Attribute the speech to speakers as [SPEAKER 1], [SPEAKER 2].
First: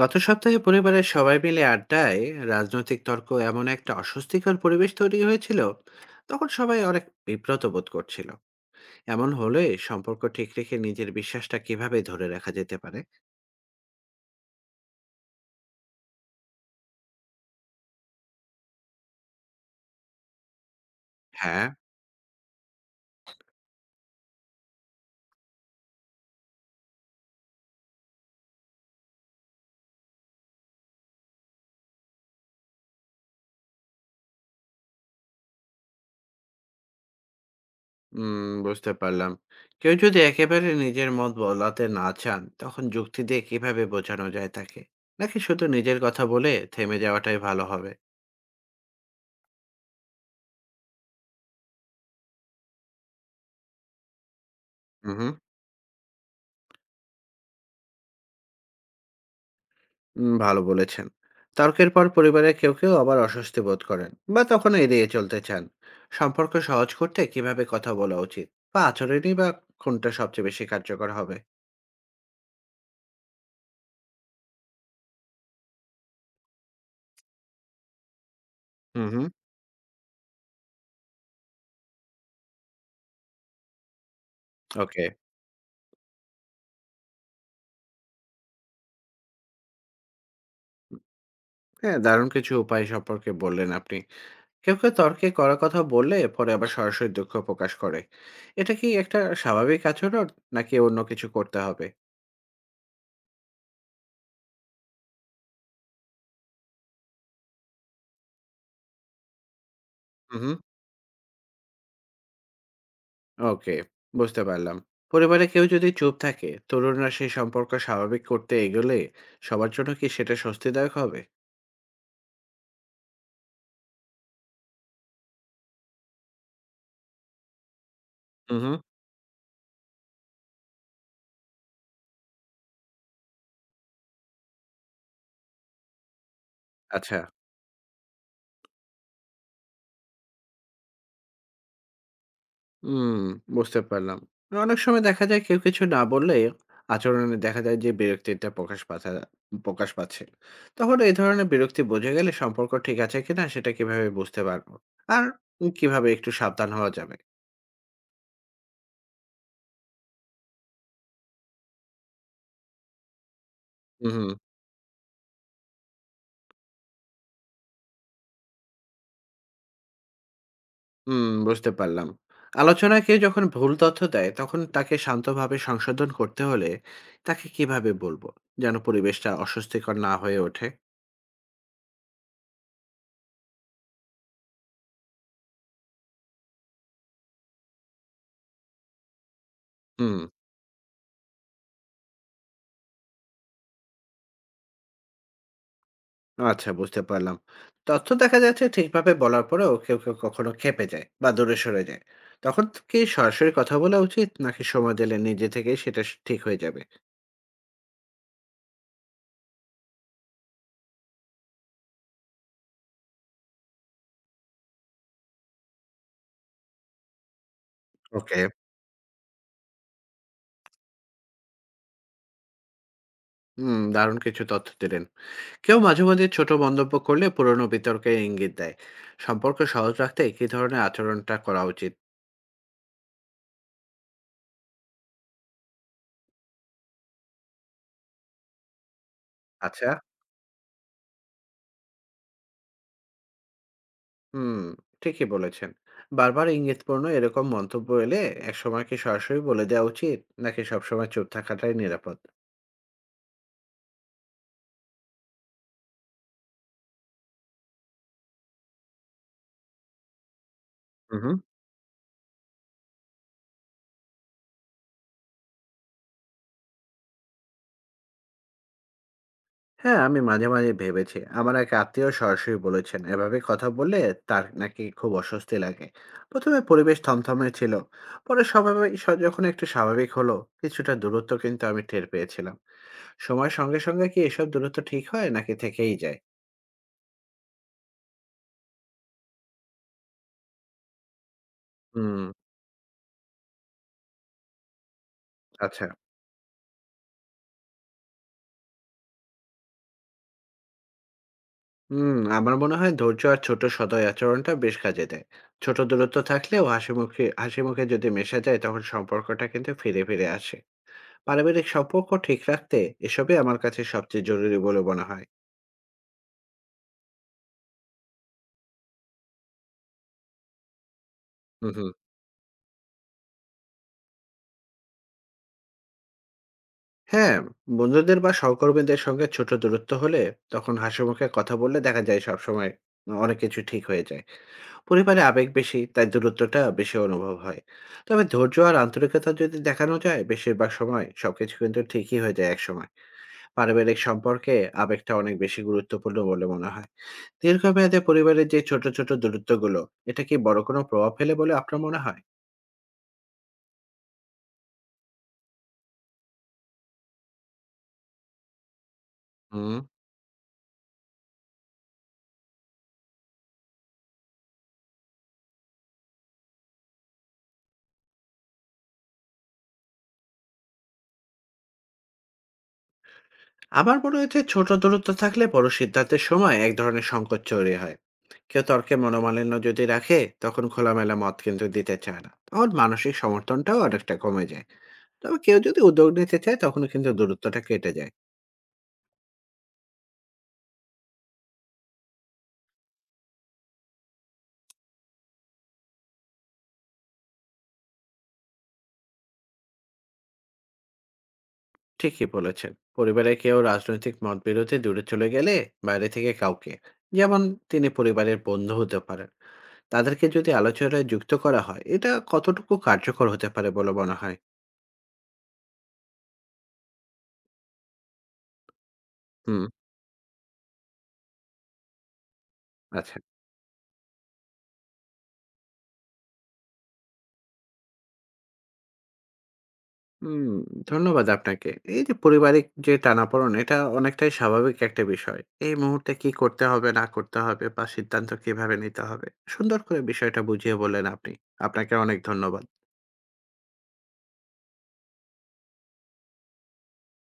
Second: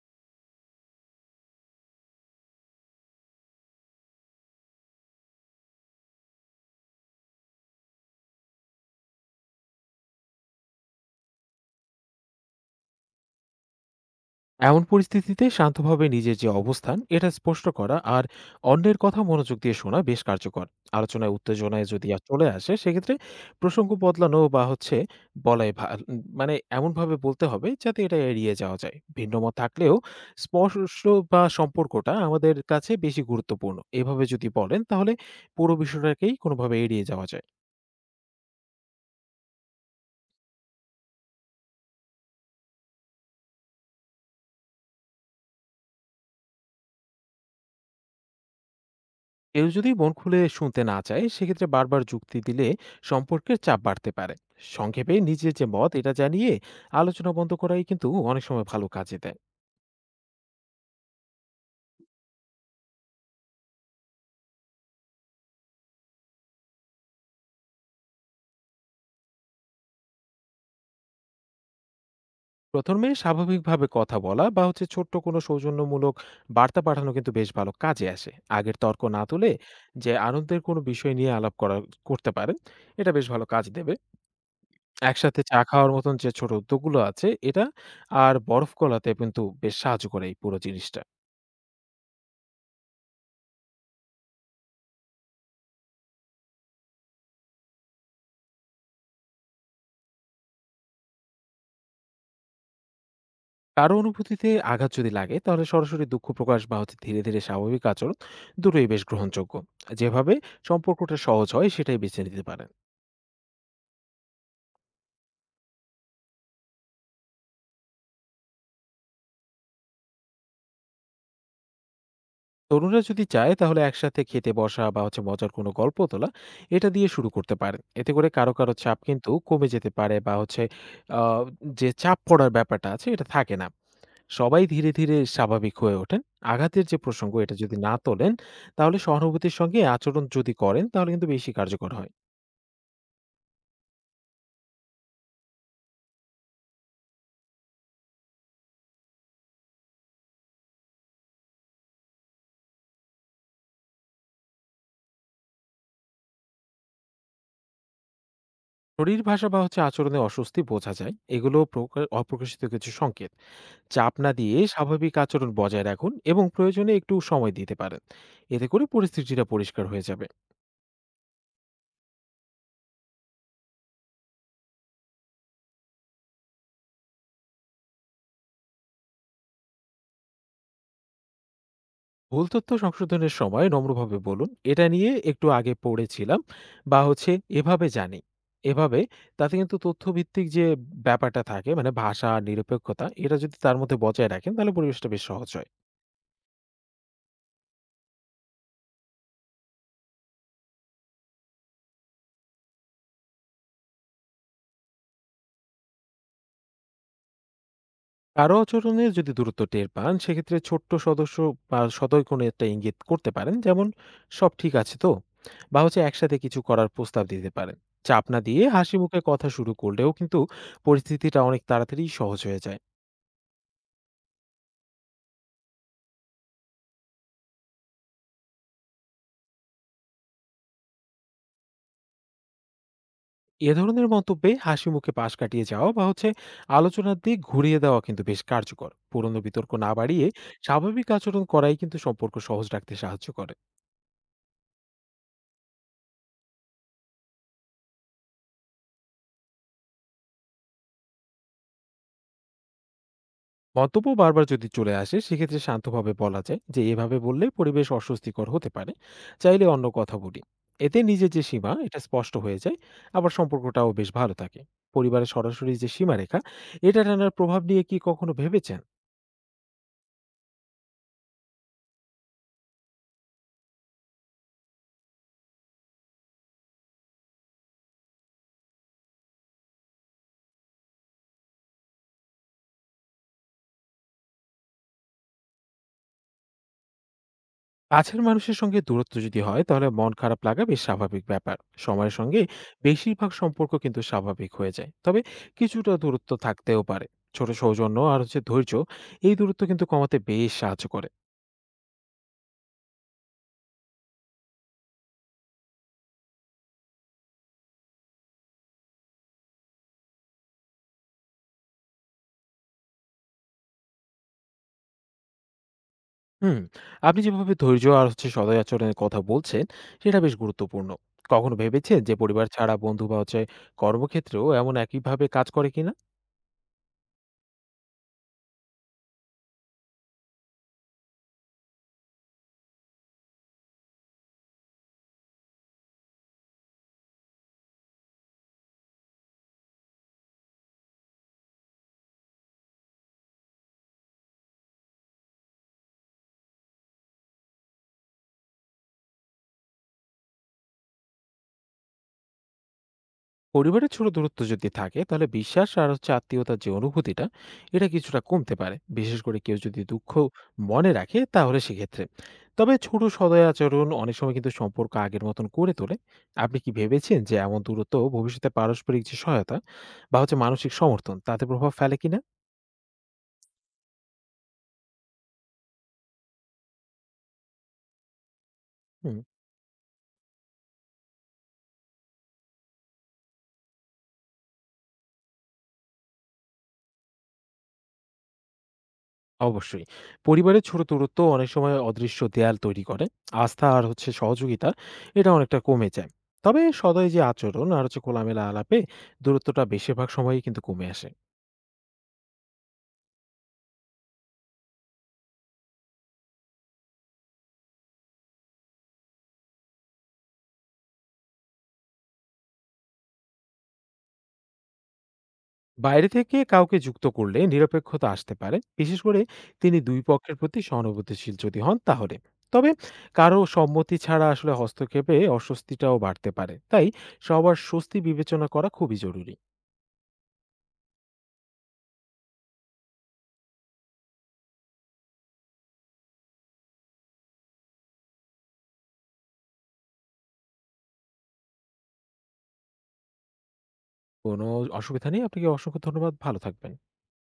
[SPEAKER 1] গত সপ্তাহে পরিবারের সবাই মিলে আড্ডায় রাজনৈতিক তর্ক এমন একটা অস্বস্তিকর পরিবেশ তৈরি হয়েছিল। তখন সবাই অনেক বিব্রত বোধ করছিল। এমন হলে সম্পর্ক ঠিক রেখে নিজের বিশ্বাসটা কিভাবে ধরে রাখা যেতে পারে?
[SPEAKER 2] এমন পরিস্থিতিতে শান্তভাবে নিজের যে অবস্থান এটা স্পষ্ট করা আর অন্যের কথা মনোযোগ দিয়ে শোনা বেশ কার্যকর। আলোচনায়
[SPEAKER 1] হ্যাঁ।
[SPEAKER 2] উত্তেজনায় যদি আর চলে আসে সেক্ষেত্রে প্রসঙ্গ বদলানো বা হচ্ছে মানে এমনভাবে বলতে হবে যাতে এটা এড়িয়ে যাওয়া যায়। ভিন্নমত থাকলেও স্পর্শ বা সম্পর্কটা আমাদের কাছে বেশি গুরুত্বপূর্ণ এভাবে যদি বলেন তাহলে পুরো বিষয়টাকেই কোনোভাবে এড়িয়ে যাওয়া যায়।
[SPEAKER 1] বুঝতে পারলাম। কেউ যদি একেবারে নিজের মত বলাতে না চান তখন যুক্তি দিয়ে কিভাবে বোঝানো যায় তাকে, নাকি শুধু নিজের কথা বলে থেমে যাওয়াটাই ভালো হবে?
[SPEAKER 2] কেউ যদি মন খুলে শুনতে না চায় সেক্ষেত্রে বারবার যুক্তি দিলে সম্পর্কের চাপ বাড়তে পারে। সংক্ষেপে
[SPEAKER 1] হুম।
[SPEAKER 2] নিজের যে মত এটা জানিয়ে আলোচনা বন্ধ করাই কিন্তু অনেক সময় ভালো কাজে দেয়।
[SPEAKER 1] ভালো বলেছেন। তর্কের পর পরিবারের কেউ কেউ আবার অস্বস্তি বোধ করেন বা তখন এড়িয়ে চলতে চান। সম্পর্ক সহজ করতে কিভাবে কথা বলা উচিত, বা আচরণই বা কোনটা সবচেয়ে বেশি কার্যকর হবে?
[SPEAKER 2] প্রথমে স্বাভাবিকভাবে কথা বলা বা হচ্ছে ছোট্ট কোনো সৌজন্যমূলক বার্তা পাঠানো কিন্তু বেশ ভালো কাজে আসে। আগের তর্ক
[SPEAKER 1] হুম
[SPEAKER 2] না
[SPEAKER 1] হুম।
[SPEAKER 2] তুলে যে আনন্দের কোনো বিষয় নিয়ে আলাপ করা করতে পারেন, এটা বেশ ভালো কাজ দেবে।
[SPEAKER 1] ওকে।
[SPEAKER 2] একসাথে চা খাওয়ার মতন যে ছোট উদ্যোগগুলো আছে এটা আর বরফ গলাতে কিন্তু বেশ সাহায্য করে এই পুরো জিনিসটা।
[SPEAKER 1] হ্যাঁ, দারুণ কিছু উপায় সম্পর্কে বললেন আপনি। কেউ কেউ তর্কে করা কথা বললে পরে আবার সরাসরি দুঃখ প্রকাশ করে। এটা কি একটা স্বাভাবিক আচরণ, নাকি অন্য কিছু করতে হবে?
[SPEAKER 2] কারো অনুভূতিতে আঘাত যদি লাগে তাহলে সরাসরি দুঃখ প্রকাশ বা হচ্ছে ধীরে ধীরে স্বাভাবিক আচরণ, দুটোই বেশ গ্রহণযোগ্য। যেভাবে
[SPEAKER 1] হুম হুম।
[SPEAKER 2] সম্পর্কটা সহজ হয় সেটাই বেছে নিতে পারেন।
[SPEAKER 1] ওকে, বুঝতে পারলাম। পরিবারে কেউ যদি চুপ থাকে, তরুণরা সেই সম্পর্ক স্বাভাবিক করতে এগোলে সবার জন্য কি সেটা স্বস্তিদায়ক হবে?
[SPEAKER 2] তরুণরা যদি চায় তাহলে একসাথে খেতে বসা বা হচ্ছে মজার কোনো গল্প তোলা, এটা দিয়ে শুরু করতে পারেন। এতে করে কারো
[SPEAKER 1] হুম
[SPEAKER 2] কারো
[SPEAKER 1] হুম।
[SPEAKER 2] চাপ কিন্তু কমে যেতে পারে বা হচ্ছে আহ, যে চাপ পড়ার ব্যাপারটা আছে এটা থাকে না। সবাই ধীরে ধীরে স্বাভাবিক হয়ে ওঠেন। আঘাতের যে
[SPEAKER 1] আচ্ছা।
[SPEAKER 2] প্রসঙ্গ এটা যদি না তোলেন তাহলে সহানুভূতির সঙ্গে আচরণ যদি করেন তাহলে কিন্তু বেশি কার্যকর হয়।
[SPEAKER 1] হুম, বুঝতে পারলাম। অনেক সময় দেখা যায় কেউ কিছু না বললে আচরণে দেখা যায় যে বিরক্তিটা প্রকাশ পাচ্ছে, প্রকাশ পাচ্ছে। তখন এই ধরনের বিরক্তি বোঝা গেলে সম্পর্ক ঠিক আছে কিনা সেটা কিভাবে বুঝতে পারবো? আর কিভাবে একটু সাবধান হওয়া যাবে?
[SPEAKER 2] শরীর ভাষা বা হচ্ছে আচরণে অস্বস্তি বোঝা যায়, এগুলো অপ্রকাশিত কিছু সংকেত।
[SPEAKER 1] হুম
[SPEAKER 2] চাপ না
[SPEAKER 1] হুম।
[SPEAKER 2] দিয়ে স্বাভাবিক আচরণ বজায় রাখুন এবং প্রয়োজনে একটু সময় দিতে পারেন। এতে করে পরিস্থিতিটা পরিষ্কার হয়ে যাবে।
[SPEAKER 1] হুম, বুঝতে পারলাম। আলোচনায় কেউ যখন ভুল তথ্য দেয়, তখন তাকে শান্তভাবে সংশোধন করতে হলে তাকে কিভাবে বলবো? যেন পরিবেশটা অস্বস্তিকর না হয়ে ওঠে।
[SPEAKER 2] ভুল তথ্য সংশোধনের সময় নম্রভাবে বলুন, এটা নিয়ে একটু আগে পড়েছিলাম বা হচ্ছে এভাবে জানি এভাবে। তাতে কিন্তু
[SPEAKER 1] হুম।
[SPEAKER 2] তথ্যভিত্তিক যে ব্যাপারটা থাকে, মানে ভাষা নিরপেক্ষতা এটা যদি তার মধ্যে বজায় রাখেন তাহলে পরিবেশটা বেশ সহজ হয়।
[SPEAKER 1] আচ্ছা, বুঝতে পারলাম। তথ্য দেখা যাচ্ছে ঠিকভাবে বলার পরেও কেউ, কেউ কখনো ক্ষেপে যায় বা দূরে সরে যায়। তখন ত কি সরাসরি কথা বলা উচিত? নাকি সময় দিলে নিজে থেকেই সেটা স ঠিক হয়ে যাবে?
[SPEAKER 2] কারো আচরণে যদি দূরত্ব টের পান সেক্ষেত্রে ছোট্ট সদস্য বা সদয় কোনো একটা ইঙ্গিত করতে পারেন, যেমন সব ঠিক আছে তো, বা হচ্ছে একসাথে কিছু করার প্রস্তাব দিতে পারেন। চাপ না
[SPEAKER 1] ওকে।
[SPEAKER 2] দিয়ে হাসি মুখে কথা শুরু করলেও কিন্তু পরিস্থিতিটা অনেক তাড়াতাড়ি সহজ হয়ে যায়।
[SPEAKER 1] হুম, দারুণ কিছু তথ্য দিলেন। কেউ মাঝে মাঝে ছোট মন্তব্য করলে পুরনো বিতর্কে ইঙ্গিত দেয়। সম্পর্ক সহজ রাখতে কি ধরনের আচরণটা করা উচিত?
[SPEAKER 2] এ ধরনের মন্তব্যে হাসি মুখে পাশ কাটিয়ে যাওয়া বা হচ্ছে আলোচনার দিক ঘুরিয়ে দেওয়া কিন্তু বেশ কার্যকর। পুরনো বিতর্ক
[SPEAKER 1] আচ্ছা।
[SPEAKER 2] না বাড়িয়ে স্বাভাবিক আচরণ করাই কিন্তু সম্পর্ক সহজ রাখতে সাহায্য করে।
[SPEAKER 1] হুম, ঠিকই বলেছেন। বারবার ইঙ্গিতপূর্ণ এরকম মন্তব্য এলে একসময় কি সরাসরি বলে দেওয়া উচিত, নাকি সবসময় চুপ থাকাটাই নিরাপদ?
[SPEAKER 2] মন্তব্য বারবার যদি চলে আসে সেক্ষেত্রে শান্তভাবে বলা যায় যে এভাবে বললে পরিবেশ অস্বস্তিকর হতে পারে, চাইলে অন্য কথা বলি। এতে নিজের
[SPEAKER 1] হুম।
[SPEAKER 2] যে সীমা এটা স্পষ্ট হয়ে যায়, আবার সম্পর্কটাও বেশ ভালো থাকে। পরিবারের সরাসরি যে সীমারেখা এটা টানার প্রভাব নিয়ে কি কখনো ভেবেছেন?
[SPEAKER 1] হ্যাঁ, আমি মাঝে মাঝে ভেবেছি আমার এক আত্মীয় সরাসরি বলেছেন এভাবে কথা বললে তার নাকি খুব অস্বস্তি লাগে। প্রথমে পরিবেশ থমথমে ছিল, পরে যখন একটু স্বাভাবিক হলো, কিছুটা দূরত্ব কিন্তু আমি টের পেয়েছিলাম। সময়ের সঙ্গে কি এসব দূরত্ব ঠিক হয় নাকি থেকেই যায়?
[SPEAKER 2] কাছের মানুষের সঙ্গে দূরত্ব যদি হয় তাহলে মন খারাপ লাগা বেশ স্বাভাবিক ব্যাপার। সময়ের
[SPEAKER 1] হুম।
[SPEAKER 2] সঙ্গে বেশিরভাগ সম্পর্ক কিন্তু স্বাভাবিক হয়ে যায়, তবে
[SPEAKER 1] আচ্ছা।
[SPEAKER 2] কিছুটা দূরত্ব থাকতেও পারে। ছোট সৌজন্য আর হচ্ছে ধৈর্য এই দূরত্ব কিন্তু কমাতে বেশ সাহায্য করে।
[SPEAKER 1] হুম, আমার মনে হয় ধৈর্য আর ছোট সদয় আচরণটা বেশ কাজে দেয়। ছোট দূরত্ব থাকলেও হাসিমুখে হাসিমুখে যদি মেশা যায় তখন সম্পর্কটা কিন্তু ফিরে আসে। পারিবারিক সম্পর্ক ঠিক রাখতে এসবই আমার কাছে সবচেয়ে জরুরি বলে মনে হয়।
[SPEAKER 2] হুম, আপনি যেভাবে ধৈর্য আর হচ্ছে সদয় আচরণের কথা বলছেন সেটা বেশ গুরুত্বপূর্ণ। কখনো
[SPEAKER 1] হুম, হুম।
[SPEAKER 2] ভেবেছেন যে পরিবার ছাড়া বন্ধু বা হচ্ছে কর্মক্ষেত্রেও এমন একইভাবে কাজ করে কিনা?
[SPEAKER 1] হ্যাঁ, বন্ধুদের বা সহকর্মীদের সঙ্গে ছোট দূরত্ব হলে তখন হাসিমুখে কথা বললে দেখা যায় সবসময় অনেক কিছু ঠিক হয়ে যায়। পরিবারে আবেগ বেশি, তাই দূরত্বটা বেশি অনুভব হয়। তবে ধৈর্য আর আন্তরিকতা যদি দেখানো যায় বেশিরভাগ সময় সবকিছু কিন্তু ঠিকই হয়ে যায় একসময়। পারিবারিক সম্পর্কে আবেগটা অনেক বেশি গুরুত্বপূর্ণ বলে মনে হয়। দীর্ঘমেয়াদে পরিবারের যে ছোট ছোট দূরত্বগুলো, এটা কি বড় কোনো প্রভাব ফেলে বলে আপনার মনে হয়?
[SPEAKER 2] পরিবারের ছোট দূরত্ব যদি থাকে তাহলে বিশ্বাস আর হচ্ছে আত্মীয়তার যে অনুভূতিটা এটা কিছুটা কমতে পারে, বিশেষ করে কেউ
[SPEAKER 1] হুম।
[SPEAKER 2] যদি দুঃখ মনে রাখে তাহলে সেক্ষেত্রে। তবে ছোট সদয় আচরণ অনেক সময় কিন্তু সম্পর্ক আগের মতন করে তোলে। আপনি কি ভেবেছেন যে এমন দূরত্ব ভবিষ্যতে পারস্পরিক যে সহায়তা বা হচ্ছে মানসিক সমর্থন তাতে প্রভাব ফেলে কিনা?
[SPEAKER 1] আমার মনে হয়েছে ছোট দূরত্ব থাকলে বড় সিদ্ধান্তের সময় এক ধরনের সংকট তৈরি হয়। কেউ তর্কে
[SPEAKER 2] হুম,
[SPEAKER 1] মনোমালিন্য যদি রাখে তখন খোলামেলা মত কিন্তু দিতে চায় না, তখন মানসিক সমর্থনটাও অনেকটা কমে যায়। তবে কেউ যদি উদ্যোগ নিতে চায় তখন কিন্তু দূরত্বটা কেটে যায়।
[SPEAKER 2] অবশ্যই। পরিবারের ছোট দূরত্ব অনেক সময় অদৃশ্য দেয়াল তৈরি করে। আস্থা আর হচ্ছে সহযোগিতা এটা অনেকটা কমে যায়। তবে সদয় যে আচরণ আর হচ্ছে খোলামেলা আলাপে দূরত্বটা বেশিরভাগ সময়ই কিন্তু কমে আসে।
[SPEAKER 1] ঠিকই বলেছেন। পরিবারে কেউ রাজনৈতিক মত বিরোধে দূরে চলে গেলে বাইরে থেকে কাউকে, যেমন তিনি পরিবারের বন্ধু হতে পারেন, তাদেরকে যদি আলোচনায় যুক্ত করা হয় এটা কতটুকু কার্যকর হতে পারে বলে মনে হয়?
[SPEAKER 2] বাইরে থেকে কাউকে যুক্ত করলে নিরপেক্ষতা আসতে পারে। বিশেষ করে
[SPEAKER 1] হুম।
[SPEAKER 2] তিনি দুই পক্ষের প্রতি সহানুভূতিশীল যদি হন তাহলে। তবে
[SPEAKER 1] আচ্ছা।
[SPEAKER 2] কারো সম্মতি ছাড়া আসলে হস্তক্ষেপে অস্বস্তিটাও বাড়তে পারে। তাই সবার স্বস্তি বিবেচনা করা খুবই জরুরি।
[SPEAKER 1] হুম, ধন্যবাদ আপনাকে। এই যে পারিবারিক যে টানাপোড়েন এটা অনেকটাই স্বাভাবিক একটা বিষয়। এই মুহূর্তে কি করতে হবে না করতে হবে বা সিদ্ধান্ত কিভাবে নিতে হবে। সুন্দর করে বিষয়টা বুঝিয়ে বললেন আপনি। আপনাকে অনেক ধন্যবাদ।
[SPEAKER 2] কোনো অসুবিধা নেই। আপনাকে অসংখ্য ধন্যবাদ। ভালো থাকবেন।